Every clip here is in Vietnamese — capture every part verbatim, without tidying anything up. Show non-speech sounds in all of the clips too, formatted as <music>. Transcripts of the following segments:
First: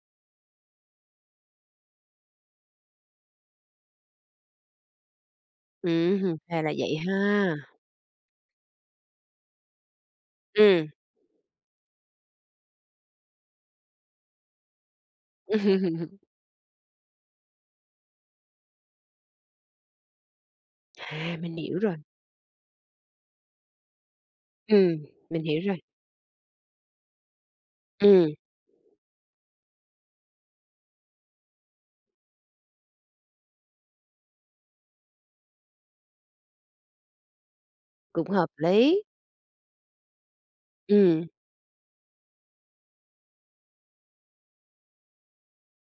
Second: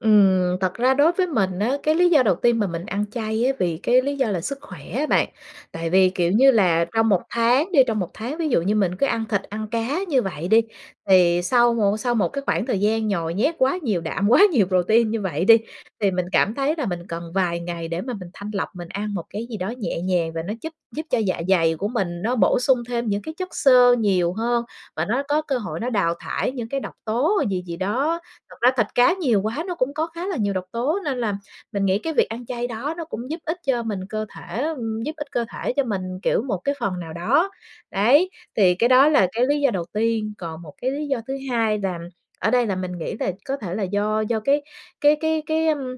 Ừm, thật ra đối với mình á, cái lý do đầu tiên mà mình ăn chay á vì cái lý do là sức khỏe á bạn. Tại vì, kiểu Ừm. như Ra là là, vậy trong ha! một tháng đi trong một tháng, ví dụ như mình cứ ăn thịt ăn cá như vậy đi, Ừm. thì sau một sau một cái khoảng thời gian nhồi nhét quá nhiều đạm, quá nhiều protein như vậy đi, thì mình <laughs> cảm thấy là mình cần vài ngày để mà mình thanh lọc, mình ăn một cái gì đó nhẹ nhàng và nó giúp giúp cho À, dạ mình dày hiểu của rồi. mình nó bổ sung thêm những cái chất xơ nhiều hơn, và Ừm, nó có mình cơ hiểu rồi. hội nó đào thải những cái độc tố gì gì đó. Ừm. Thật ra thịt cá nhiều quá nó cũng có khá là nhiều độc tố, nên là mình nghĩ cái việc ăn chay đó nó cũng giúp ích cho mình cơ thể á, ừm, giúp ích cơ thể cho mình, kiểu, một cái phần nào đó. Đấy, Cũng hợp thì cái lý. đó là cái lý do đầu tiên, còn một cái lý do Ừm. thứ hai là ở đây là mình nghĩ về có thể là do do cái cái cái cái, ưm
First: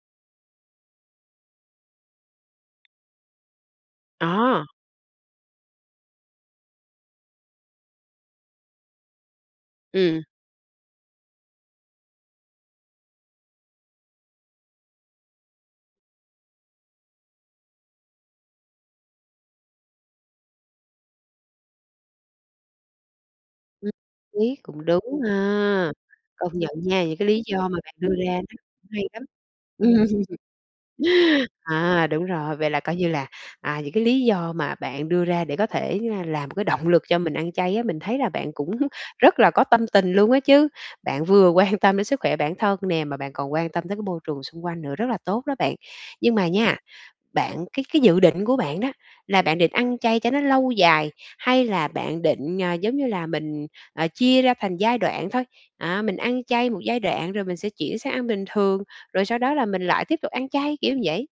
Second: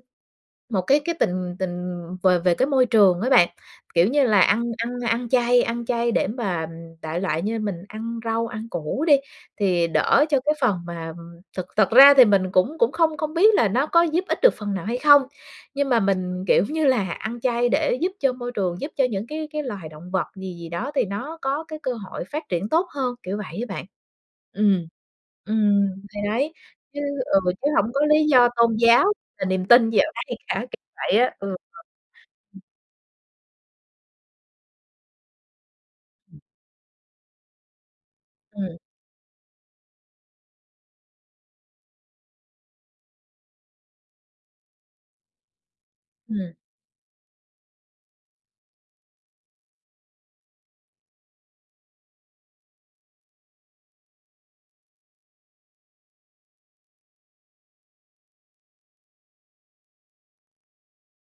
một cái cái tình tình về về cái môi trường á bạn. Kiểu như là ăn Ờ. ăn ăn chay ăn chay để mà đại loại như mình ăn rau, ăn củ đi, thì Ừm. đỡ cho cái phần mà thực thực ra thì mình cũng cũng không không biết là nó có giúp ích được phần nào hay không, nhưng mà mình, kiểu như là, ăn chay để giúp cho môi trường, giúp cho những cái cái loài động vật gì gì đó thì nó có cái cơ hội phát triển tốt hơn, kiểu vậy á bạn. Ừm lý, cũng Ừm. đúng Ừm, ha! thì Công đấy, nhận chứ nha, những cái ừ, lý do chứ mà hổng bạn có đưa lý ra nó do tôn cũng hay giáo lắm. là niềm tin gì ở đây cả, kiểu vậy á. <laughs> Ừm. À, đúng rồi, vậy là coi như là, à, những cái lý do mà bạn đưa ra để có thể, ờ, làm một cái động lực cho mình ăn chay á, mình thấy là bạn cũng Ừm. rất là có tâm tình luôn á chứ. Bạn vừa quan tâm đến sức khỏe bản thân nè, mà bạn còn quan tâm tới cái môi trường xung quanh nữa, rất là tốt đó bạn. Nhưng mà Ừm. nha, bạn cái cái dự định của bạn đó là bạn định ăn chay cho nó lâu dài hay là bạn định, à, giống như là mình, à, chia ra thành giai đoạn thôi? À, mình ăn chay một giai đoạn rồi mình sẽ chuyển sang ăn bình thường, rồi sau đó là mình lại tiếp tục ăn chay, kiểu như vậy.